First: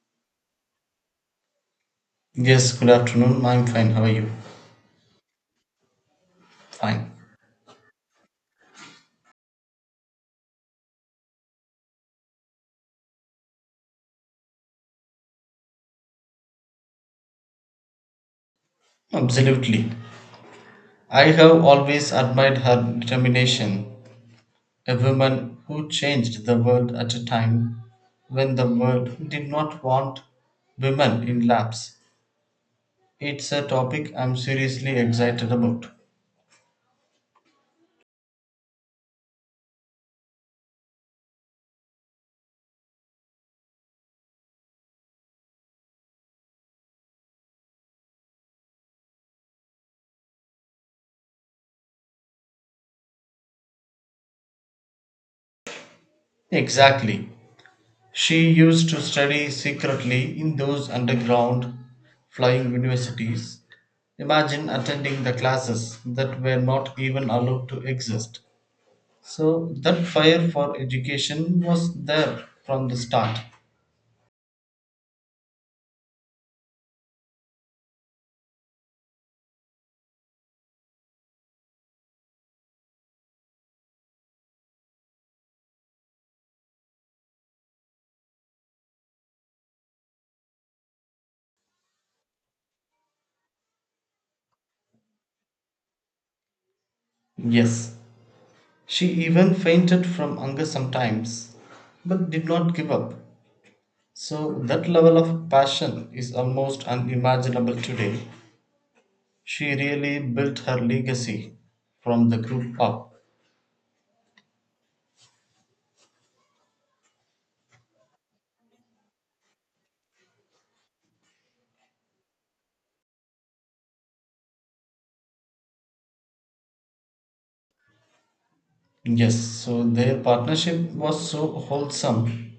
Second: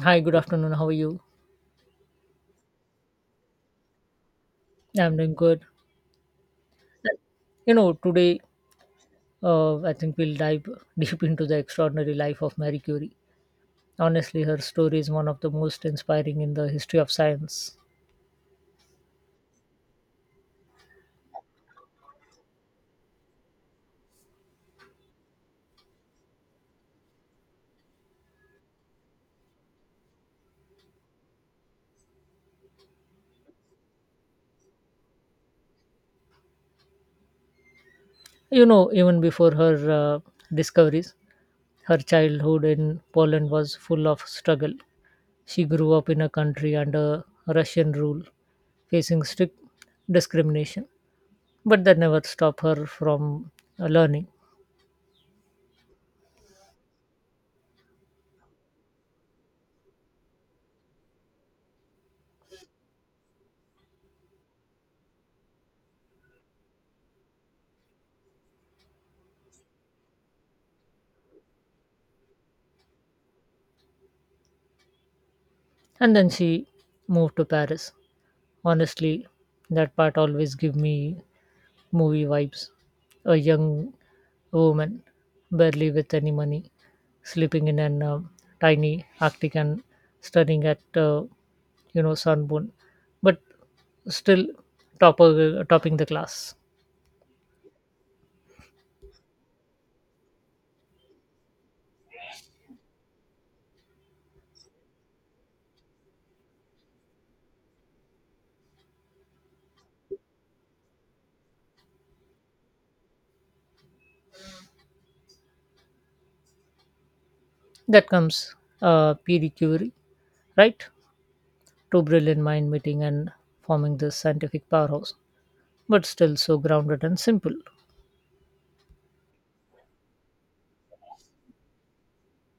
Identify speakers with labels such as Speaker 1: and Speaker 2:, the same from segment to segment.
Speaker 1: Hi, good afternoon. How are you?
Speaker 2: Yes, good afternoon. I'm fine. How are you?
Speaker 1: I'm doing good.
Speaker 2: Fine.
Speaker 1: Today I think we'll dive deep into the extraordinary life of Marie Curie. Honestly, her story is one of the most inspiring in the history of science.
Speaker 2: Absolutely. I have always admired her determination, a woman who changed the world at a time when the world did not want women in labs. It's a topic I'm seriously excited about.
Speaker 1: Even before her discoveries, her childhood in Poland was full of struggle. She grew up in a country under Russian rule, facing strict discrimination, but that never stopped her from learning.
Speaker 2: Exactly. She used to study secretly in those underground flying universities. Imagine attending the classes that were not even allowed to exist. So that fire for education was there from the start.
Speaker 1: And then she moved to Paris. Honestly, that part always give me movie vibes. A young woman, barely with any money, sleeping in an tiny Arctic and staring at uh, sunburn, but still top topping the class.
Speaker 2: Yes, she even fainted from hunger sometimes, but did not give up. So that level of passion is almost unimaginable today. She really built her legacy from the group up.
Speaker 1: That comes Pierre Curie, right? Two brilliant mind meeting and forming this scientific powerhouse, but still so grounded and simple.
Speaker 2: Yes, so their partnership was so wholesome.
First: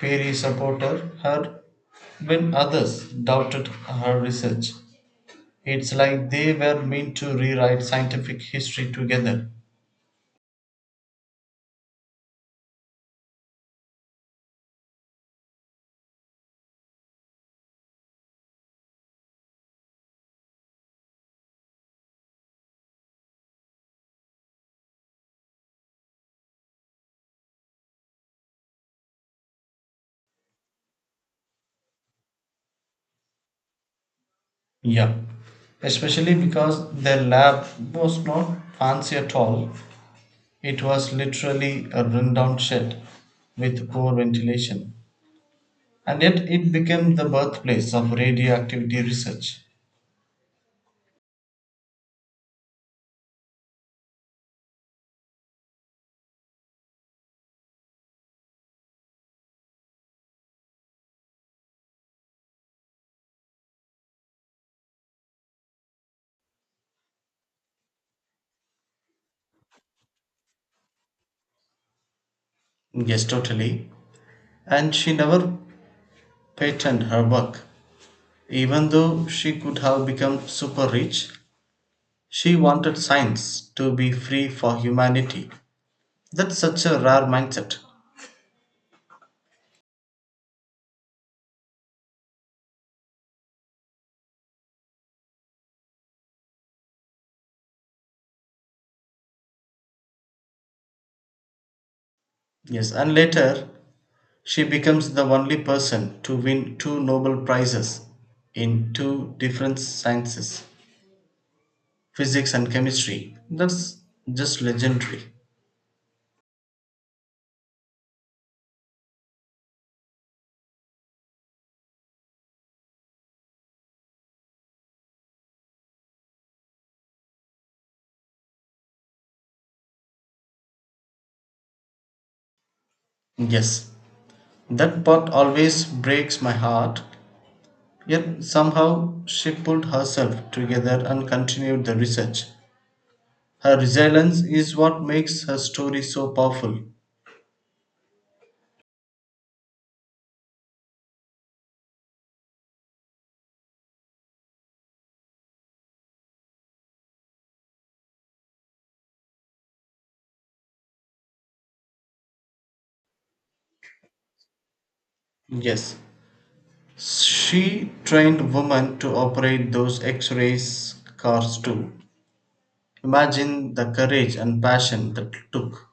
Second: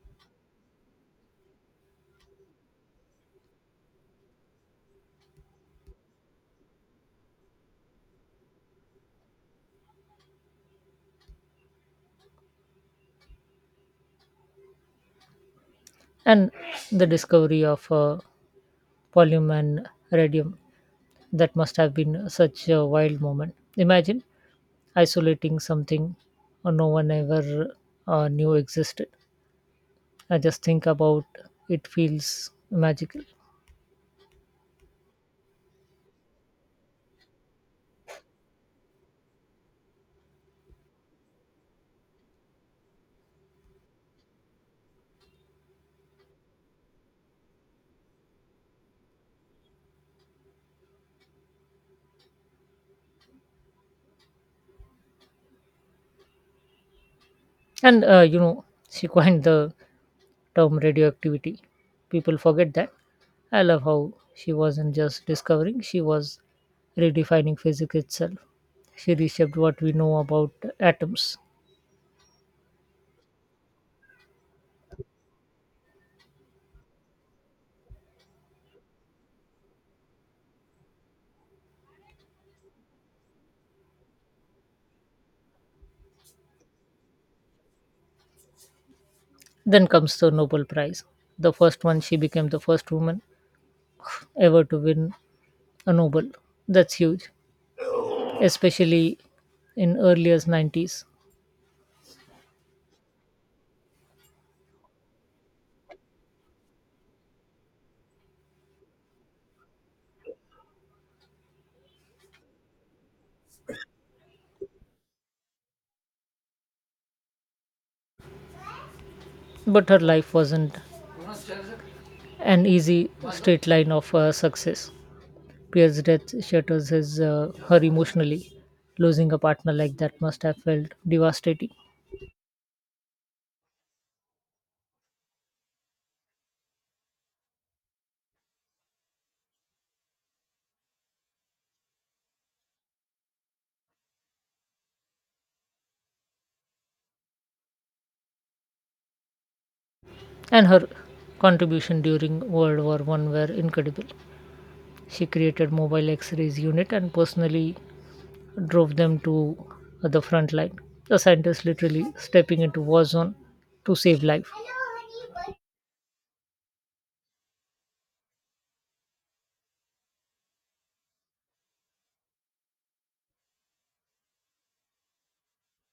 Speaker 2: Perry supported her when others doubted her research. It's like they were meant to rewrite scientific history together.
Speaker 1: And the discovery of volume and radium. That must have been such a wild moment. Imagine isolating something no one ever knew existed. I just think about it feels magical.
Speaker 2: Yeah. Especially because their lab was not fancy at all. It was literally a rundown shed with poor ventilation. And yet it became the birthplace of radioactivity research.
Speaker 1: And she coined the term radioactivity. People forget that. I love how she wasn't just discovering, she was redefining physics itself. She reshaped what we know about atoms.
Speaker 2: Yes, totally. And she never patented her work. Even though she could have become super rich, she wanted science to be free for humanity. That's such a rare mindset.
Speaker 1: Then comes the Nobel Prize. The first one, she became the first woman ever to win a Nobel. That's huge, especially in earlier 90s.
Speaker 2: Yes, and later she becomes the only person to win two Nobel Prizes in two different sciences, physics and chemistry. That's just legendary.
Speaker 1: But her life wasn't an easy straight line of success. Pierre's death shatters his, her emotionally. Losing a partner like that must have felt devastating.
Speaker 2: Yes, that part always breaks my heart, yet somehow she pulled herself together and continued the research. Her resilience is what makes her story so powerful.
Speaker 1: And her contribution during World War One were incredible. She created mobile X-rays unit and personally drove them to the front line. The scientists literally stepping into war zone to save life.
Speaker 2: Yes, she trained women to operate those X ray cars too. Imagine the courage and passion that took.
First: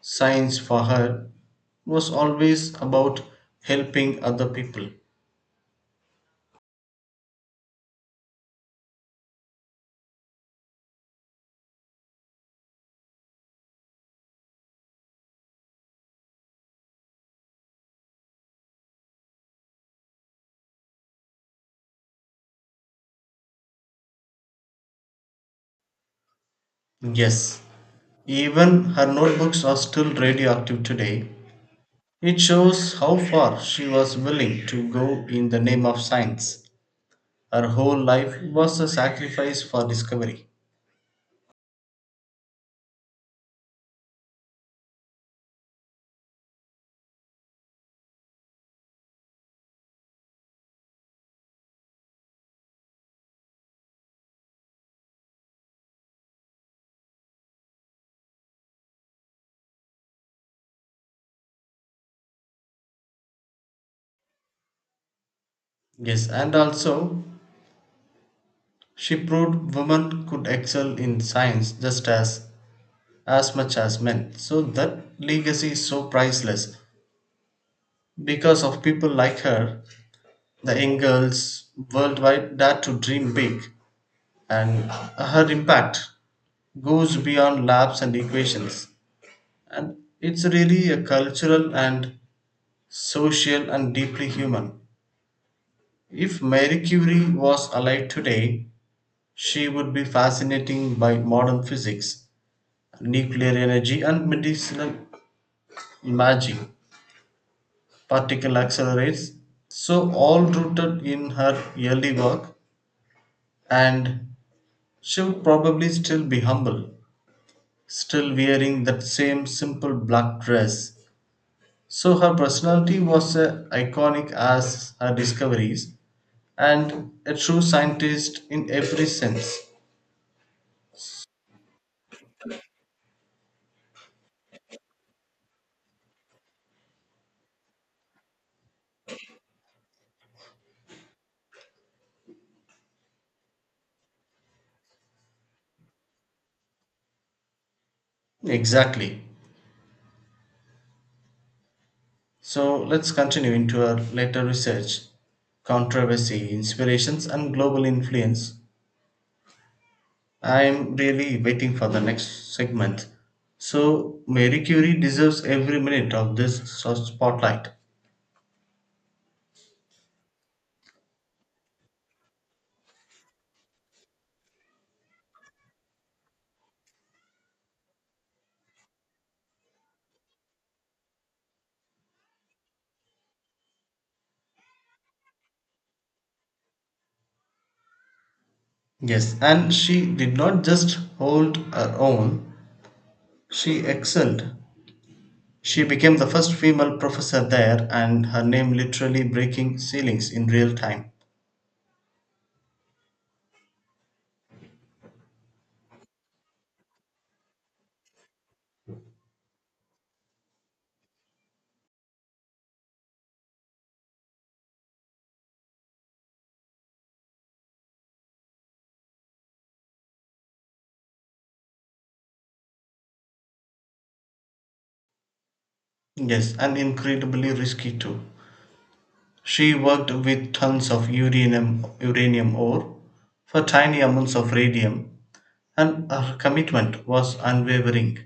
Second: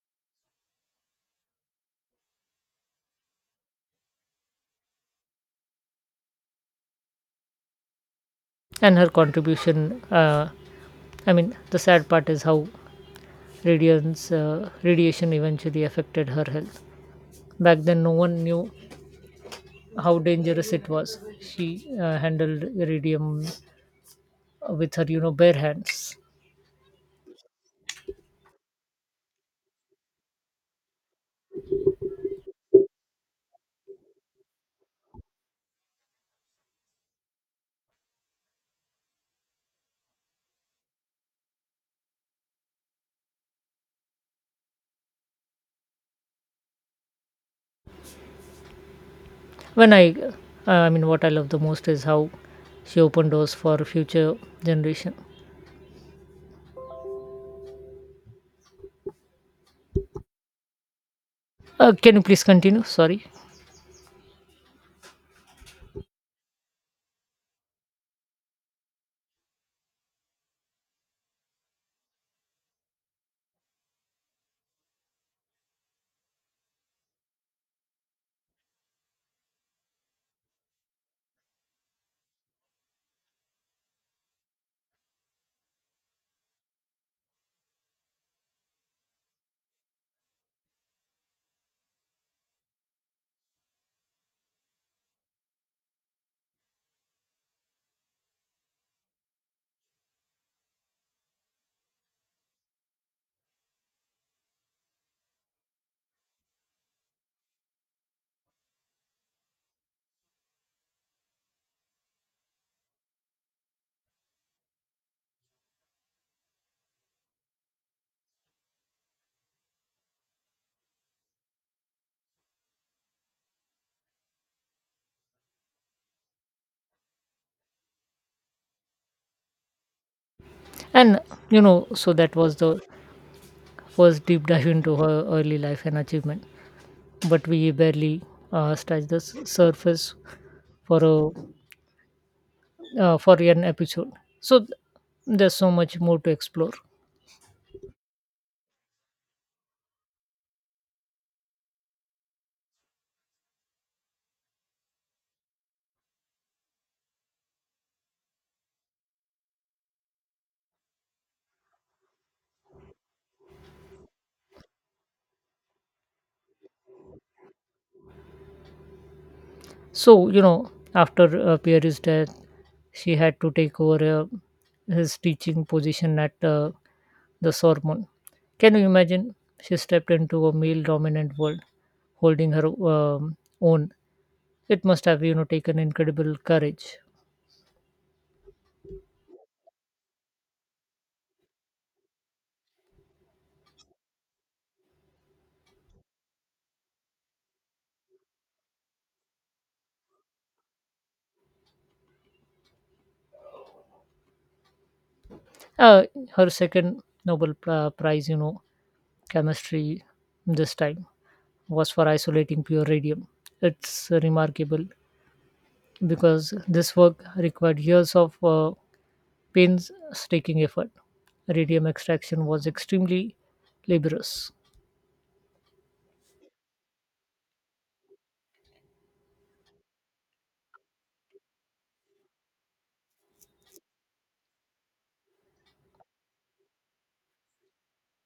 Speaker 2: Science for her was always about helping other people.
Speaker 1: And her contribution, the sad part is how radiation eventually affected her health. Back then, no one knew how dangerous it was. She handled iridium with her, bare hands.
Speaker 2: Yes, even her notebooks are still radioactive today. It shows how far she was willing to go in the name of science. Her whole life was a sacrifice for discovery.
Speaker 1: When I mean what I love the most is how she opened doors for future generation. Can you please continue, sorry.
Speaker 2: Yes, and also she proved women could excel in science just as much as men. So that legacy is so priceless. Because of people like her, the young worldwide dare to dream big, and her impact goes beyond labs and equations. And it's really a cultural and social and deeply human. If Marie Curie was alive today, she would be fascinating by modern physics, nuclear energy, and medicinal magic particle accelerates, so all rooted in her early work. And she would probably still be humble, still wearing that same simple black dress. So her personality was as iconic as her discoveries, and a true scientist in every sense.
Speaker 1: And you know so that was the first deep dive into her early life and achievement, but we barely scratched the surface for a for an episode, so there's so much more to explore.
Speaker 2: Exactly, so let's continue into her later research, controversy, inspirations, and global influence. I'm really waiting for the next segment. So, Mary Curie deserves every minute of this spotlight.
Speaker 1: So, after Pierre's death, she had to take over his teaching position at the Sorbonne. Can you imagine? She stepped into a male dominant world, holding her own. It must have, taken incredible courage.
Speaker 2: Yes, and she did not just hold her own, she excelled. She became the first female professor there, and her name literally breaking ceilings in real time.
Speaker 1: Uh, Her second Prize, chemistry this time, was for isolating pure radium. It's remarkable because this work required years of painstaking effort. Radium extraction was extremely laborious.
Speaker 2: Yes, and incredibly risky too. She worked with tons of uranium, uranium ore for tiny amounts of radium, and her commitment was unwavering.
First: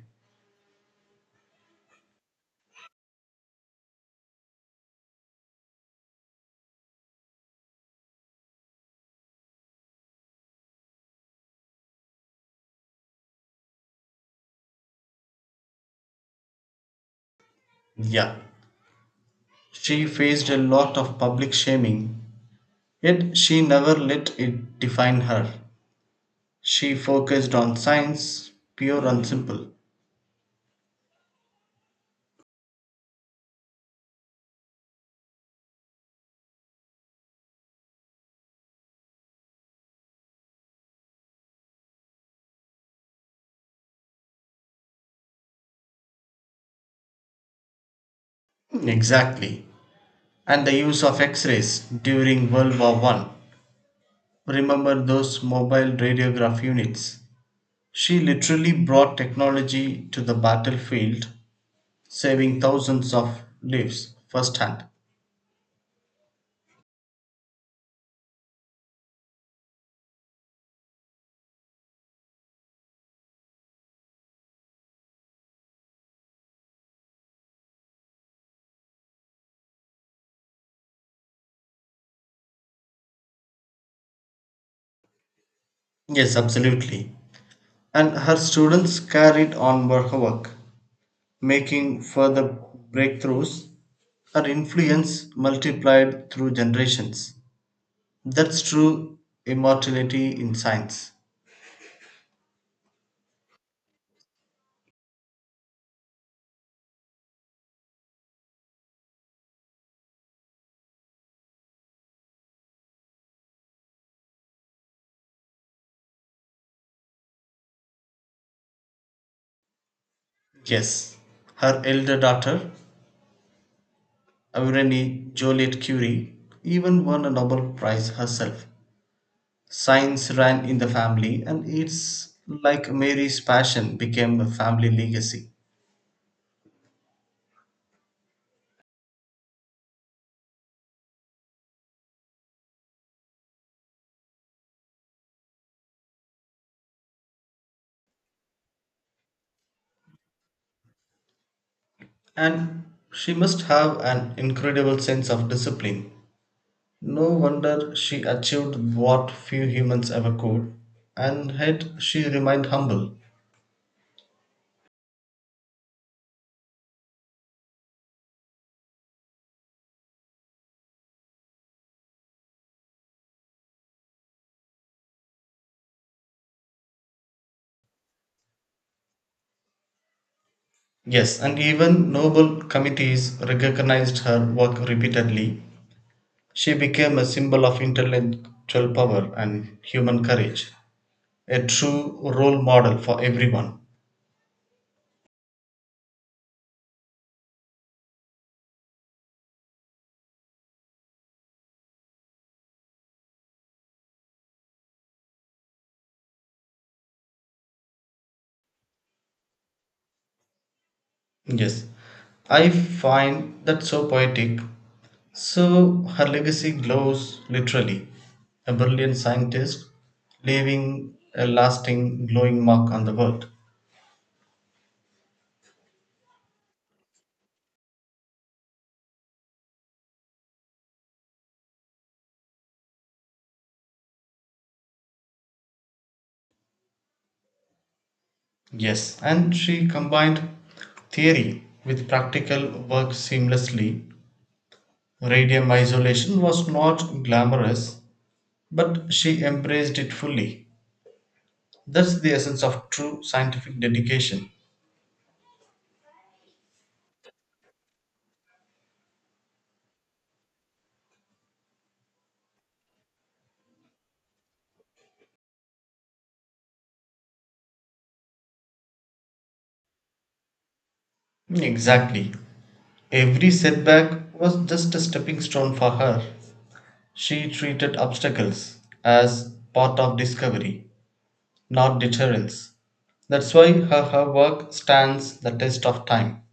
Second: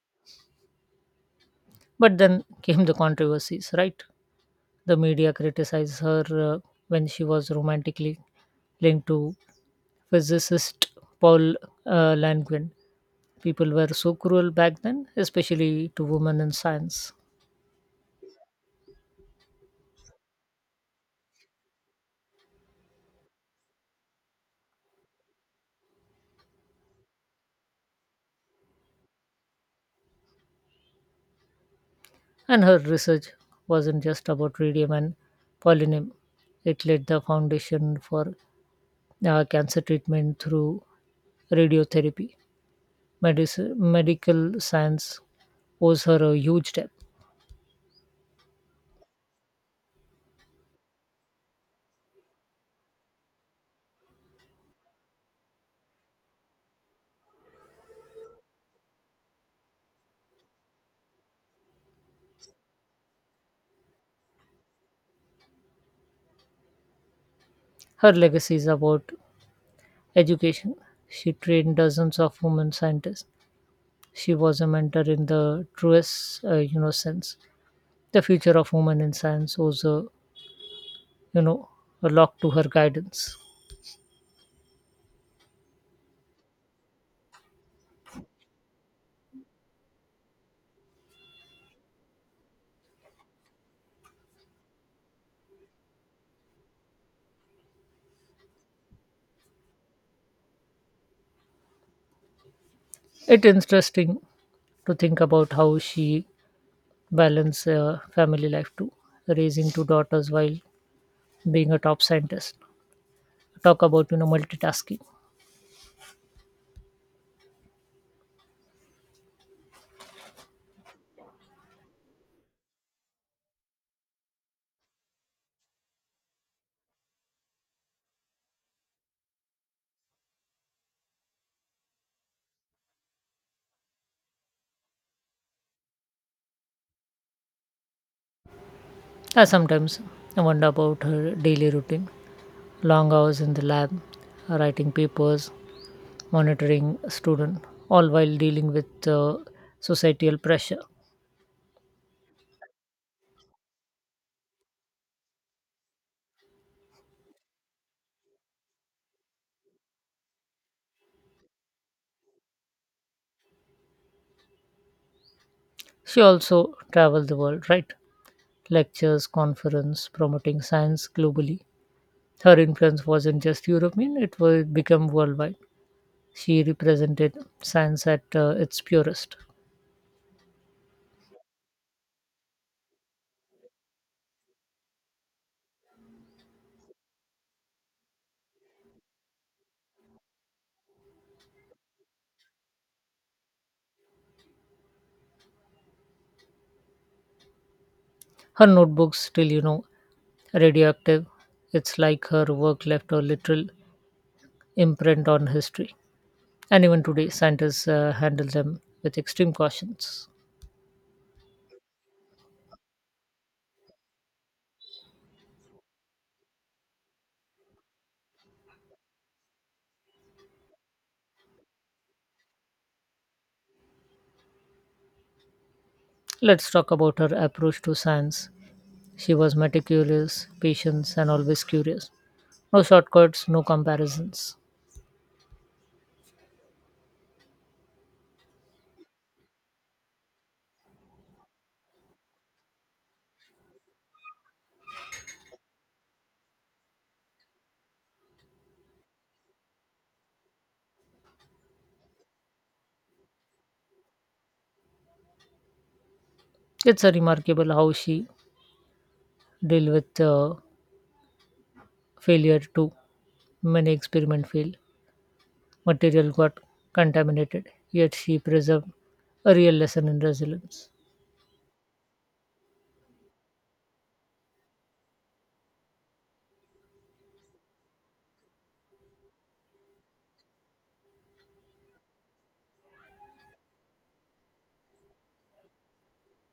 Speaker 1: But then came the controversies, right? The media criticized her uh, when she was romantically linked to physicist Paul Langevin. People were so cruel back then, especially to women in science.
Speaker 2: Yeah. She faced a lot of public shaming, yet she never let it define her. She focused on science, pure and simple.
Speaker 1: And her research wasn't just about radium and polonium, it laid the foundation for cancer treatment through radiotherapy. Medical science owes her a huge debt.
Speaker 2: Exactly. And the use of X rays during World War One. Remember those mobile radiograph units? She literally brought technology to the battlefield, saving thousands of lives firsthand.
Speaker 1: Her legacy is about education. She trained dozens of women scientists. She was a mentor in the truest, sense. The future of women in science owes a, you know, a lot to her guidance.
Speaker 2: Yes, absolutely. And her students carried on her work making further breakthroughs. Her influence multiplied through generations. That's true immortality in science.
Speaker 1: It's interesting to think about how she balanced family life too, raising two daughters while being a top scientist. Talk about multitasking.
Speaker 2: Yes, her elder daughter, Irene Joliet Curie, even won a Nobel Prize herself. Science ran in the family, and it's like Mary's passion became a family legacy.
Speaker 1: I sometimes wonder about her daily routine. Long hours in the lab, writing papers, monitoring students, all while dealing with societal pressure.
Speaker 2: And she must have an incredible sense of discipline. No wonder she achieved what few humans ever could, and yet she remained humble.
Speaker 1: She also traveled the world, right? Lectures, conference, promoting science globally. Her influence wasn't just European, it would become worldwide. She represented science at its purest.
Speaker 2: Yes, and even noble committees recognized her work repeatedly. She became a symbol of intellectual power and human courage, a true role model for everyone.
Speaker 1: Her notebooks still, radioactive. It's like her work left a literal imprint on history. And even today, scientists handle them with extreme cautions.
Speaker 2: Yes, I find that so poetic. So her legacy glows literally. A brilliant scientist leaving a lasting, glowing mark on the world.
Speaker 1: Let's talk about her approach to science. She was meticulous, patient, and always curious. No shortcuts, no comparisons.
Speaker 2: Yes, and she combined theory with practical work seamlessly. Radium isolation was not glamorous, but she embraced it fully. That's the essence of true scientific dedication.
Speaker 1: It's a remarkable how she deal with failure too. Many experiment failed, material got contaminated, yet she preserved a real lesson in resilience
Speaker 2: Exactly. Every setback was just a stepping stone for her. She treated obstacles as part of discovery, not deterrence. That's why her work stands the test of time.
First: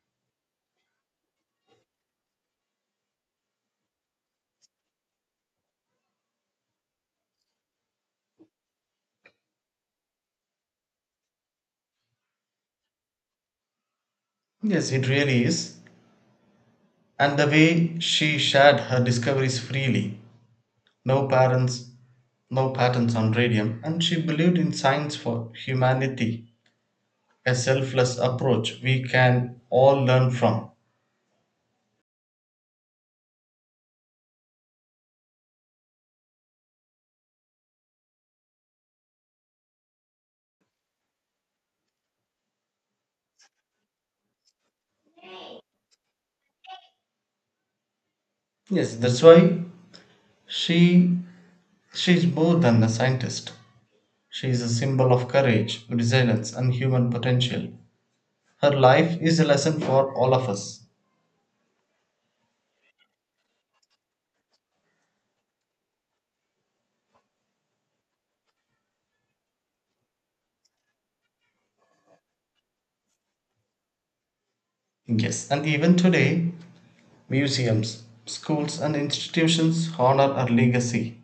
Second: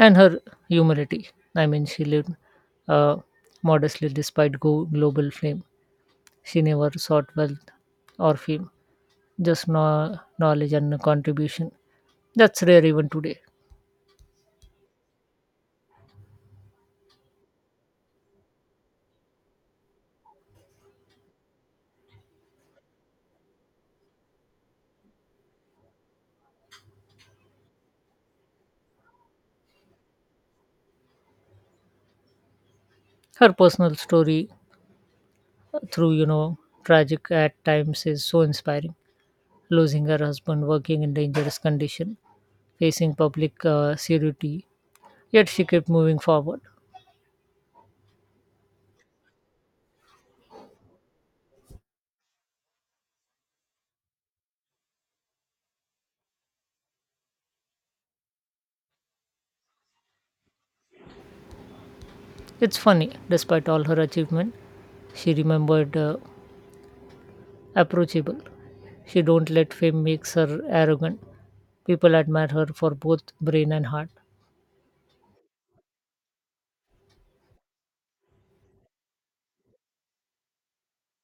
Speaker 1: and her humility. I mean, she lived uh, modestly despite global fame. She never sought wealth or fame, just knowledge and contribution. That's rare even today.
Speaker 2: Yes, it really is. And the way she shared her discoveries freely, no parents, no patents on radium, and she believed in science for humanity, a selfless approach we can all learn from.
Speaker 1: Her personal story, through you know tragic at times, is so inspiring. Losing her husband, working in dangerous condition, facing public seriously, yet she kept moving forward.
Speaker 2: Yes, that's why she she is more than a scientist. She is a symbol of courage, resilience, and human potential. Her life is a lesson for all of us.
Speaker 1: It's funny, despite all her achievement, she remembered approachable. She don't let fame makes her arrogant. People admire her for both brain and heart.
Speaker 2: Yes, and even today, museums, schools, and institutions honor her legacy.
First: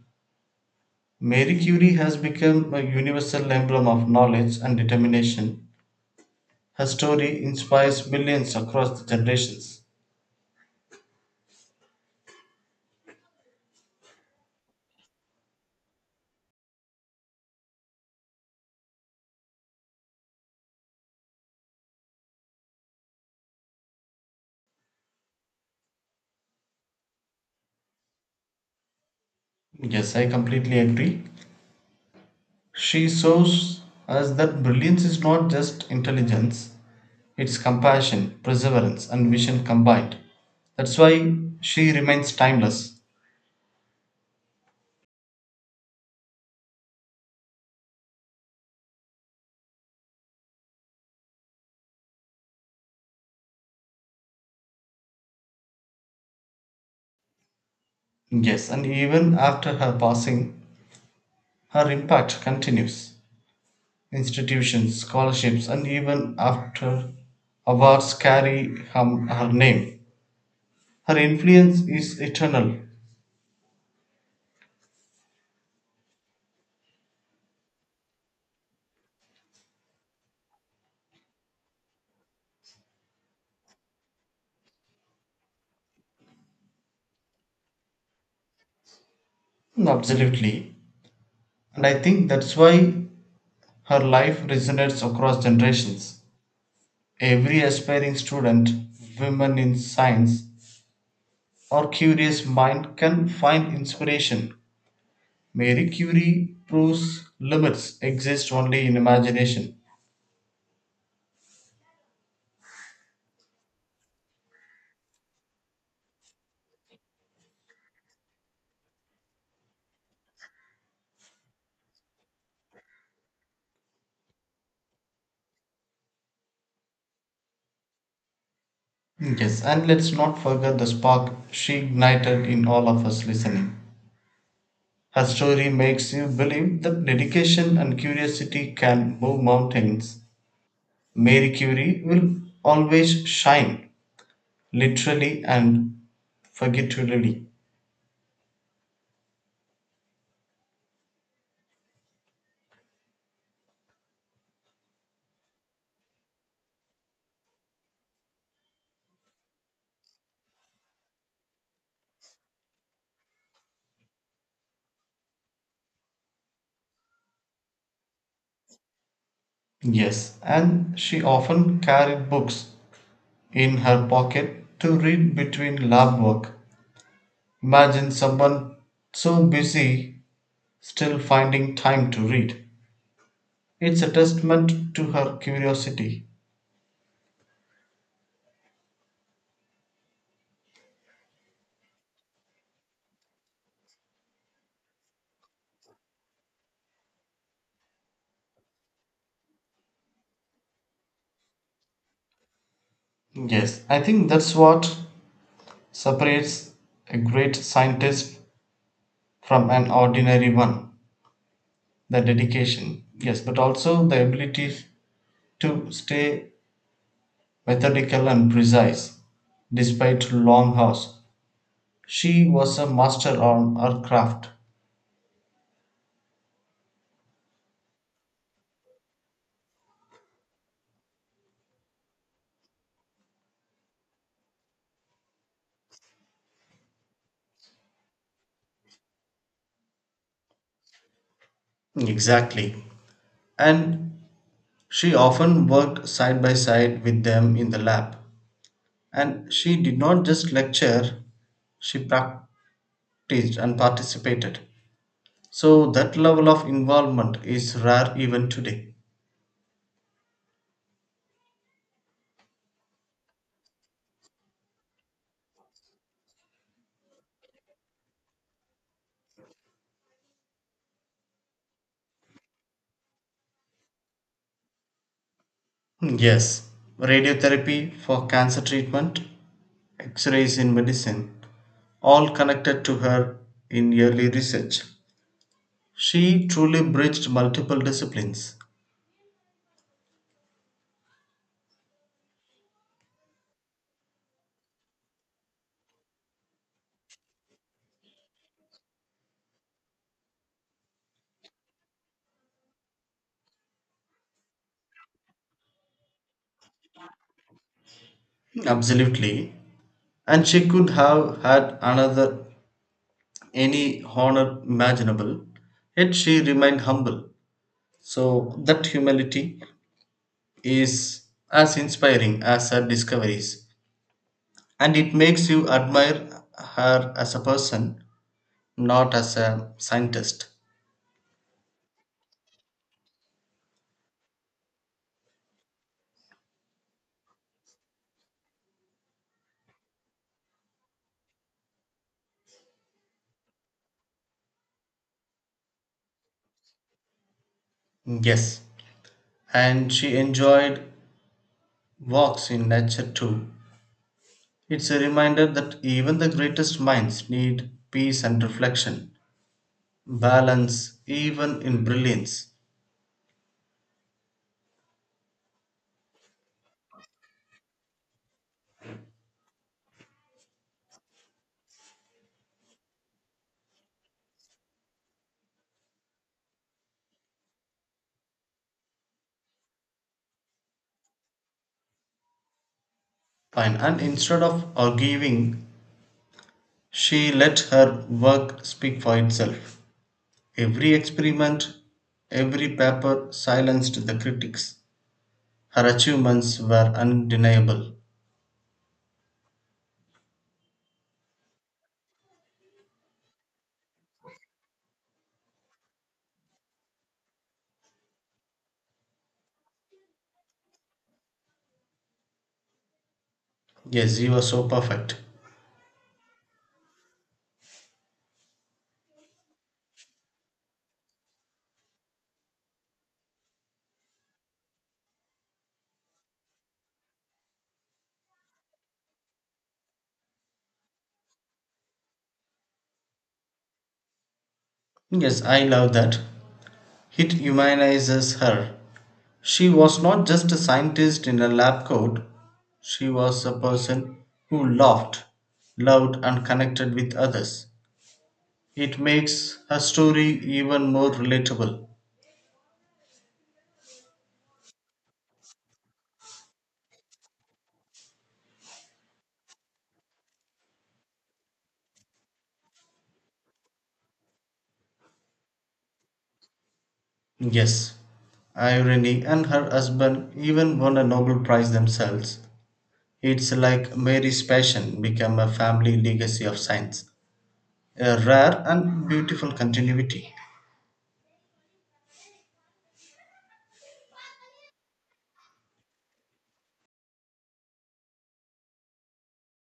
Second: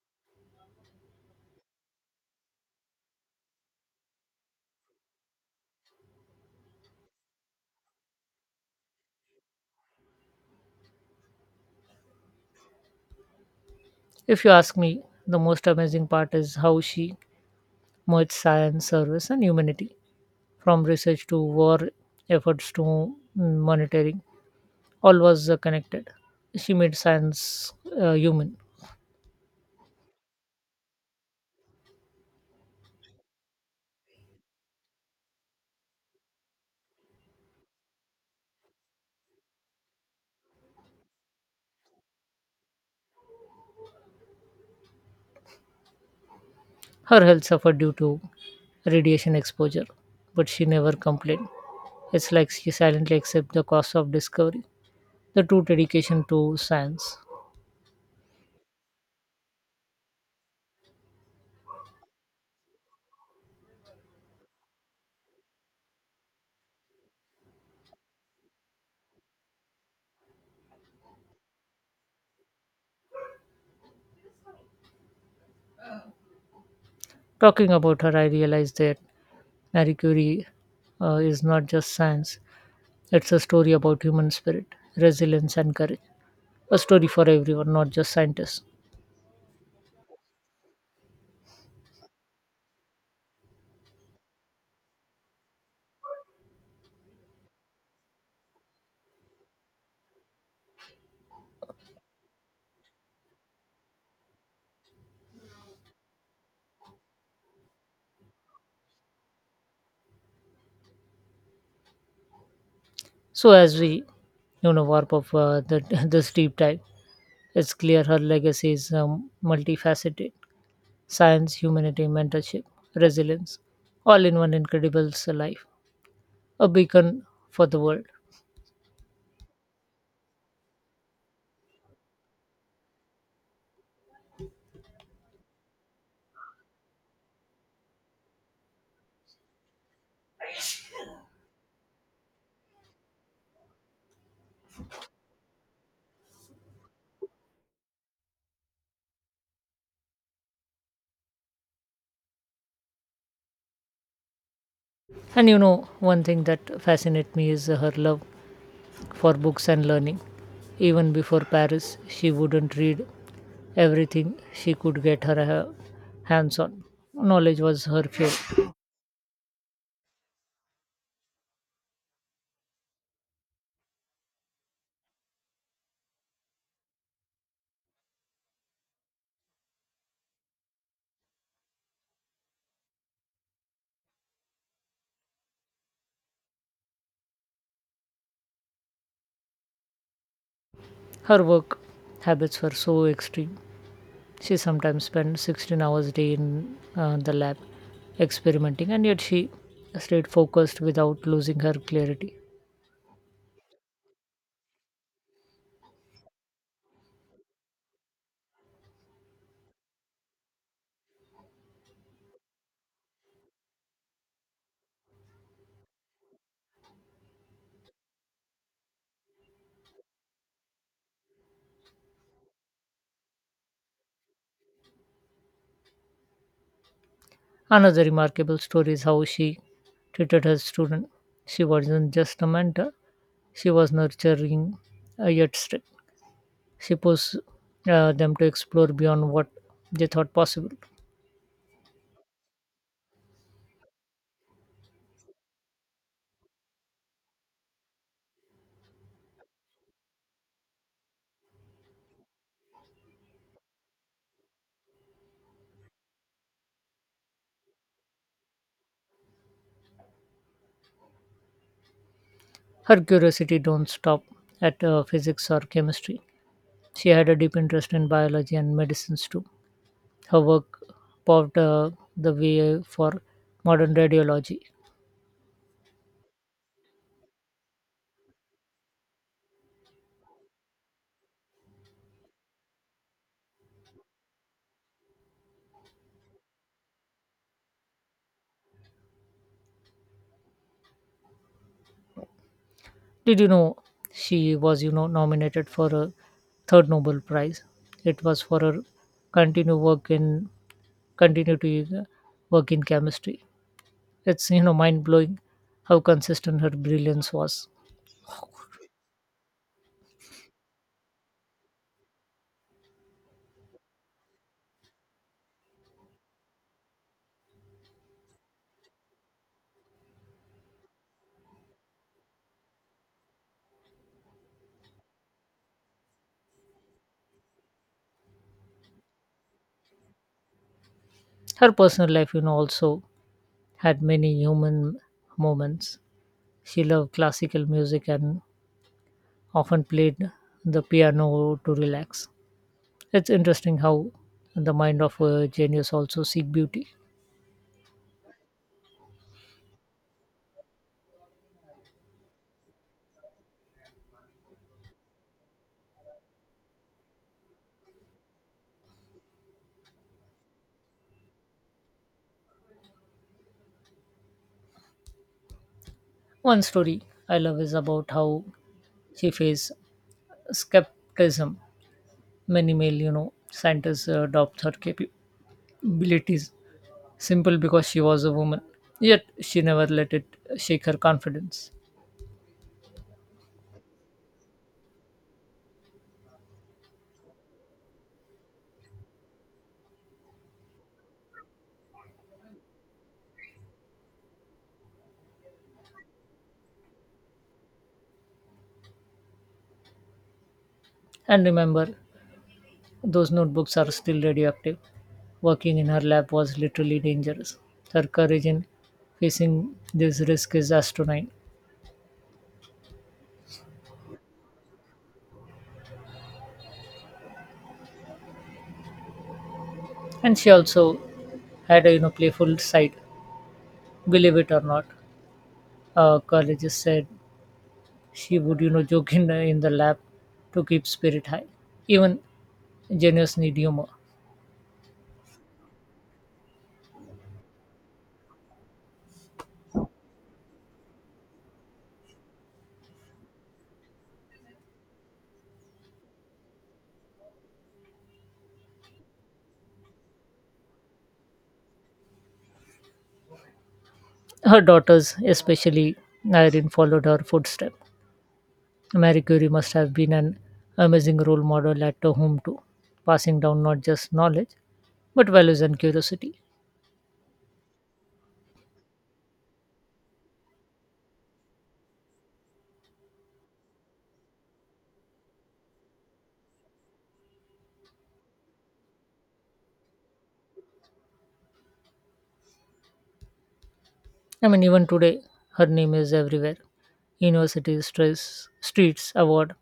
Speaker 2: Marie Curie has become a universal emblem of knowledge and determination. Her story inspires millions across the generations.
Speaker 1: If you ask me, the most amazing part is how she merged science, service, and humanity, from research to war efforts to monitoring, all was connected. She made science human.
Speaker 2: Yes, I completely agree. She shows us that brilliance is not just intelligence, it's compassion, perseverance, and vision combined. That's why she remains timeless.
Speaker 1: Her health suffered due to radiation exposure, but she never complained. It's like she silently accepted the cost of discovery, the true dedication to science.
Speaker 2: Yes, and even after her passing, her impact continues. Institutions, scholarships, and even after awards carry her name. Her influence is eternal.
Speaker 1: Talking about her, I realized that Marie Curie is not just science, it's a story about human spirit, resilience, and courage. A story for everyone, not just scientists.
Speaker 2: Mm, absolutely. And I think that's why her life resonates across generations. Every aspiring student, women in science, or curious mind can find inspiration. Mary Curie proves limits exist only in imagination.
Speaker 1: So, as we, warp up this deep dive, it's clear her legacy is multifaceted: science, humanity, mentorship, resilience, all in one incredible life, a beacon for the world.
Speaker 2: Yes, and let's not forget the spark she ignited in all of us listening. Her story makes you believe that dedication and curiosity can move mountains. Mary Curie will always shine, literally and figuratively.
Speaker 1: And you know, one thing that fascinates me is her love for books and learning. Even before Paris, she wouldn't read everything she could get her hands on. Knowledge was her fuel.
Speaker 2: Yes, and she often carried books in her pocket to read between lab work. Imagine someone so busy still finding time to read. It's a testament to her curiosity.
Speaker 1: Her work habits were so extreme. She sometimes spent 16 hours a day in the lab experimenting, and yet she stayed focused without losing her clarity.
Speaker 2: Yes, I think that's what separates a great scientist from an ordinary one, the dedication. Yes, but also the ability to stay methodical and precise despite long hours. She was a master on her craft.
Speaker 1: Another remarkable story is how she treated her student. She wasn't just a mentor, she was nurturing, yet strict. She pushed them to explore beyond what they thought possible.
Speaker 2: Exactly. And she often worked side by side with them in the lab. And she did not just lecture, she practiced and participated. So that level of involvement is rare even today.
Speaker 1: Her curiosity don't stop at physics or chemistry. She had a deep interest in biology and medicines too. Her work paved the way for modern radiology.
Speaker 2: Hmm, yes, radiotherapy for cancer treatment, x rays in medicine, all connected to her in early research. She truly bridged multiple disciplines.
Speaker 1: Did you know she was, nominated for a third Nobel Prize? It was for her continued work in continue to uh, work in chemistry. It's mind blowing how consistent her brilliance was.
Speaker 2: Absolutely. And she could have had another any honor imaginable, yet she remained humble. So that humility is as inspiring as her discoveries, and it makes you admire her as a person, not as a scientist.
Speaker 1: Her personal life, also had many human moments. She loved classical music and often played the piano to relax. It's interesting how the mind of a genius also seek beauty.
Speaker 2: Yes, and she enjoyed walks in nature too. It's a reminder that even the greatest minds need peace and reflection, balance, even in brilliance.
Speaker 1: One story I love is about how she faced skepticism. Many male, scientists adopt her capabilities simple because she was a woman. Yet she never let it shake her confidence.
Speaker 2: Fine, and instead of arguing she let her work speak for itself. Every experiment, every paper silenced the critics. Her achievements were undeniable.
Speaker 1: And remember, those notebooks are still radioactive. Working in her lap was literally dangerous. Her courage in facing this risk is astronomical.
Speaker 2: Yes, you are so perfect.
Speaker 1: And she also had a playful side, believe it or not. Colleges said she would joke in the lab to keep spirit high. Even genius need humor.
Speaker 2: Yes, I love that. It humanizes her. She was not just a scientist in a lab coat, she was a person who laughed, loved, and connected with others. It makes her story even more relatable.
Speaker 1: Her daughters, especially Irene, followed her footstep. Marie Curie must have been an amazing role model at home too, passing down not just knowledge but values and curiosity.
Speaker 2: Yes, Irene and her husband even won a Nobel Prize themselves. It's like Mary's passion became a family legacy of science, a rare and beautiful continuity.
Speaker 1: I mean, even today, her name is everywhere. University stress, streets, award.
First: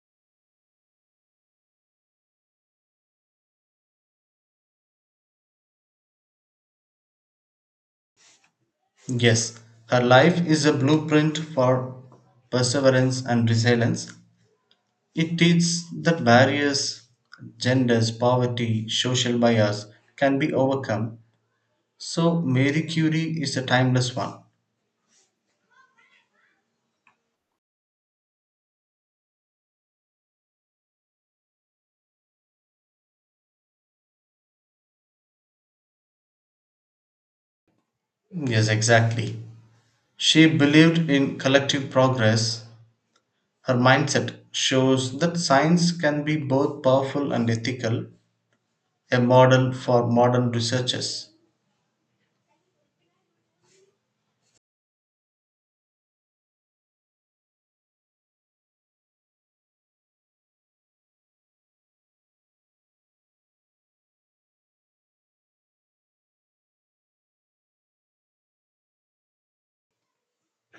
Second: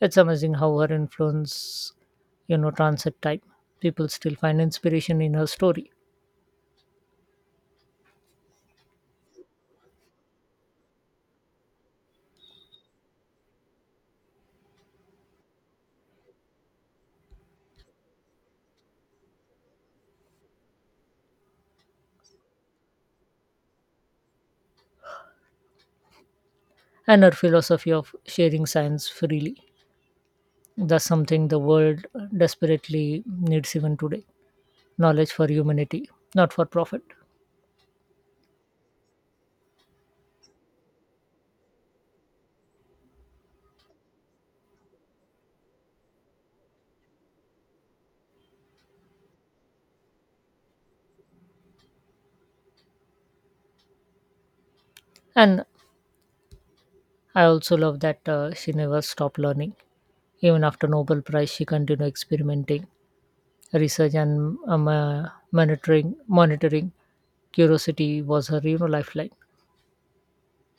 Speaker 1: It's amazing how her influence, transit time. People still find inspiration in her story
Speaker 2: Yes, her life is a blueprint for perseverance and resilience. It teaches that barriers, genders, poverty, social bias can be overcome. So, Mary Curie is a timeless one.
Speaker 1: and her philosophy of sharing science freely. That's something the world desperately needs even today. Knowledge for humanity, not for profit.
Speaker 2: Yes, exactly. She believed in collective progress. Her mindset shows that science can be both powerful and ethical, a model for modern researchers.
Speaker 1: And I also love that she never stopped learning. Even after Nobel Prize, she continued experimenting research and monitoring curiosity was her lifeline.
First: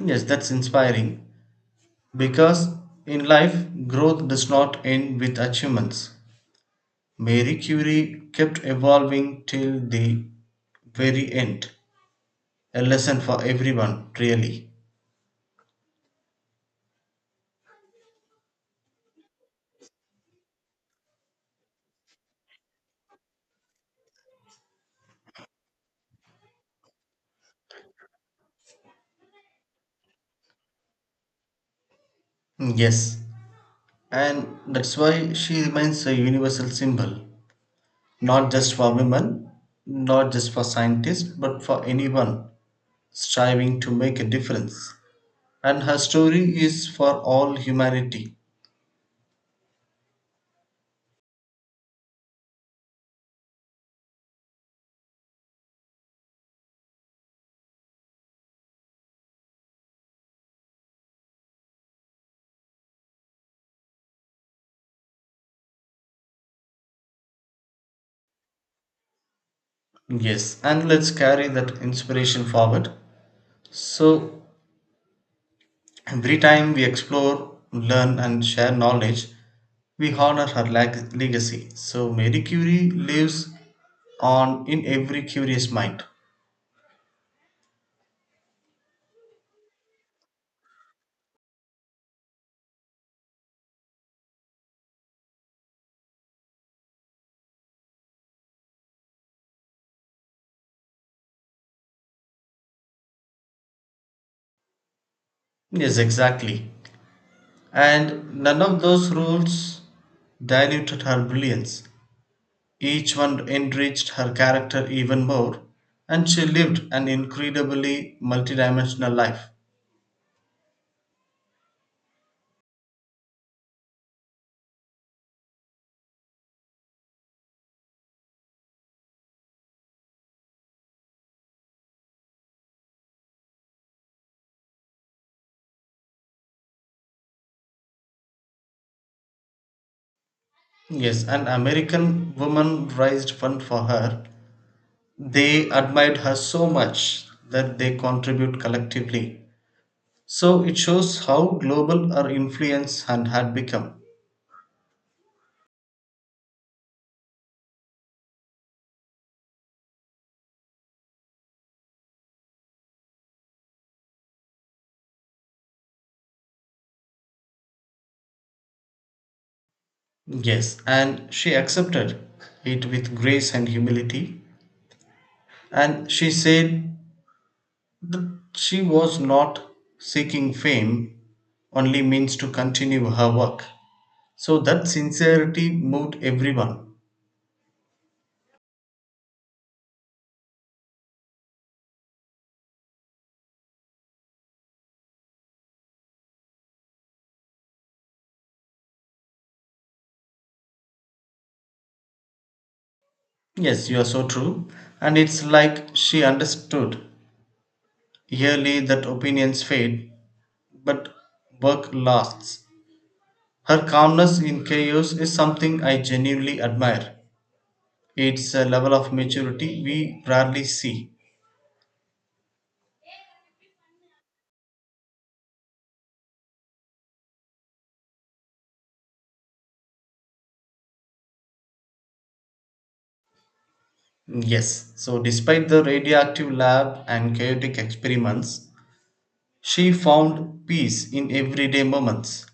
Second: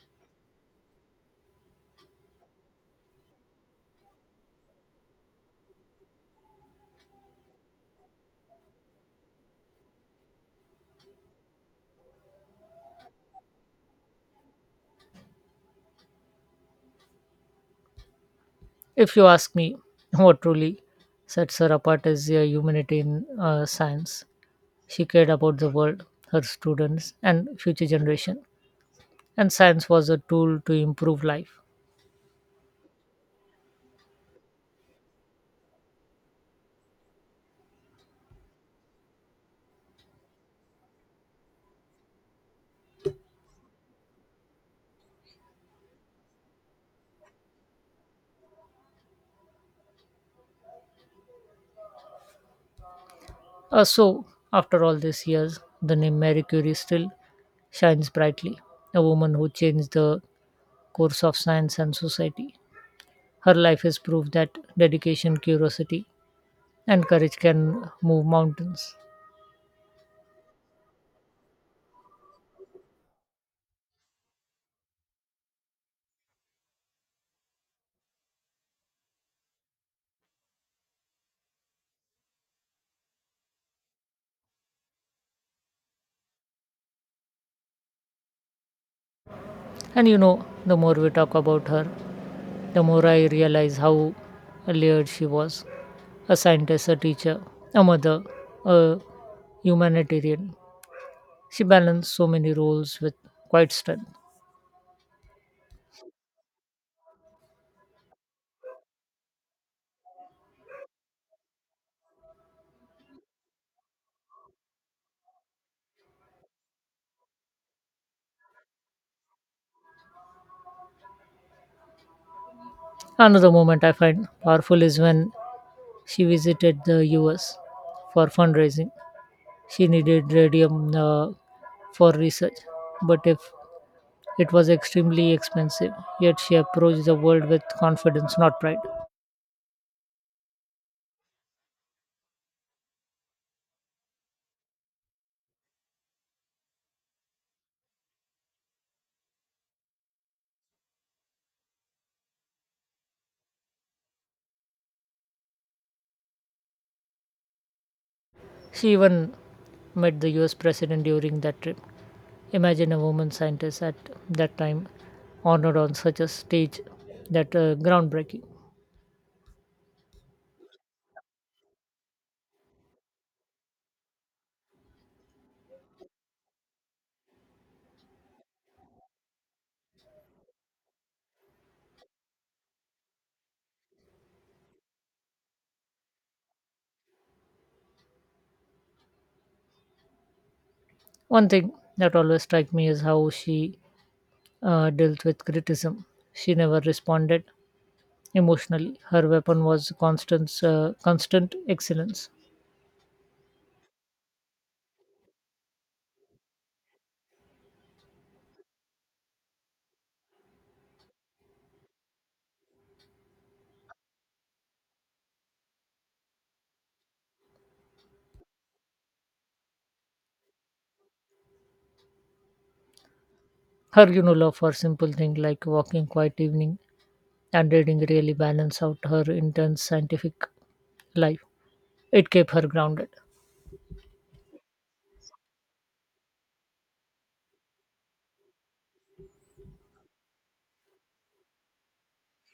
Speaker 2: Yes, that's inspiring because in life, growth does not end with achievements. Marie Curie kept evolving till the very end. A lesson for everyone, really.
Speaker 1: If you ask me, what truly sets her apart is her humanity in science. She cared about the world, her students and future generation, and science was a tool to improve life.
Speaker 2: Yes, and that's why she remains a universal symbol. Not just for women, not just for scientists, but for anyone striving to make a difference. And her story is for all humanity.
Speaker 1: So after all these years the name Marie Curie still shines brightly, a woman who changed the course of science and society. Her life is proof that dedication, curiosity and courage can move mountains.
Speaker 2: Yes, and let's carry that inspiration forward. So, every time we explore, learn, and share knowledge, we honor her legacy. So, Marie Curie lives on in every curious mind.
Speaker 1: And you know, the more we talk about her, the more I realize how layered she was: a scientist, a teacher, a mother, a humanitarian. She balanced so many roles with quite strength.
Speaker 2: Yes, exactly. And none of those rules diluted her brilliance. Each one enriched her character even more, and she lived an incredibly multidimensional life.
Speaker 1: Another moment I find powerful is when she visited the US for fundraising. She needed radium for research, but if it was extremely expensive, yet she approached the world with confidence, not pride.
Speaker 2: Yes, an American woman raised fund for her. They admired her so much that they contribute collectively. So it shows how global her influence and had become.
Speaker 1: She even met the US president during that trip. Imagine a woman scientist at that time honored on such a stage, that groundbreaking.
Speaker 2: Yes, and she accepted it with grace and humility. And she said that she was not seeking fame only means to continue her work. So that sincerity moved everyone.
Speaker 1: One thing that always struck me is how she dealt with criticism. She never responded emotionally. Her weapon was constant excellence.
Speaker 2: Yes, you are so true. And it's like she understood yearly that opinions fade, but work lasts. Her calmness in chaos is something I genuinely admire. It's a level of maturity we rarely see.
Speaker 1: Her, love for simple things like walking quiet evening and reading really balanced out her intense scientific life. It kept her grounded.
Speaker 2: Yes, so despite the radioactive lab and chaotic experiments, she found peace in everyday moments,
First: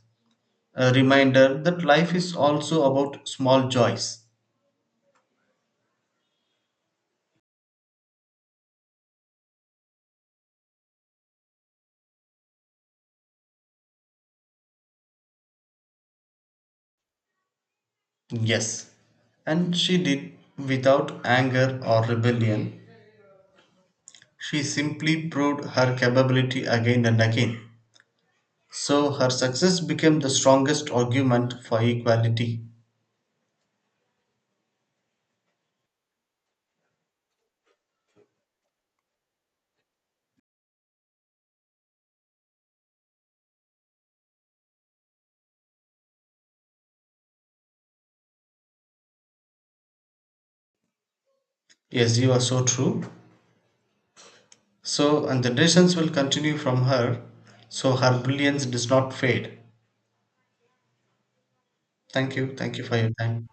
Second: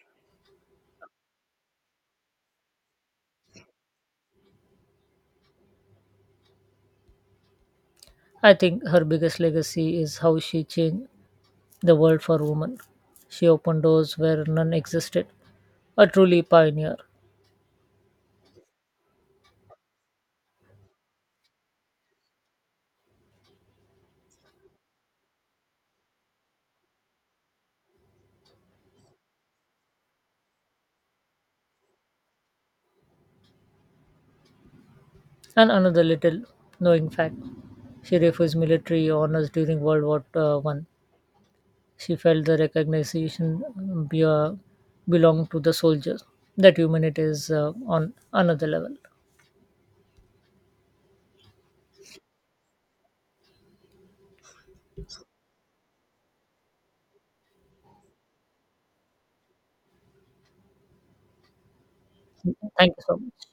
Speaker 2: a reminder that life is also about small joys.
Speaker 1: I think her biggest legacy is how she changed the world for women. She opened doors where none existed, a truly pioneer.
Speaker 2: Yes, and she did without anger or rebellion. She simply proved her capability again and again. So her success became the strongest argument for equality.
Speaker 1: And another little knowing fact, she refused military honors during World War One. She felt the recognition belonged to the soldiers. That humanity is on another level.
Speaker 2: Yes, you are so true. So, and the decisions will continue from her, so her brilliance does not fade. Thank you. Thank you
Speaker 1: Thank
Speaker 2: for
Speaker 1: you
Speaker 2: your
Speaker 1: so
Speaker 2: time.
Speaker 1: much.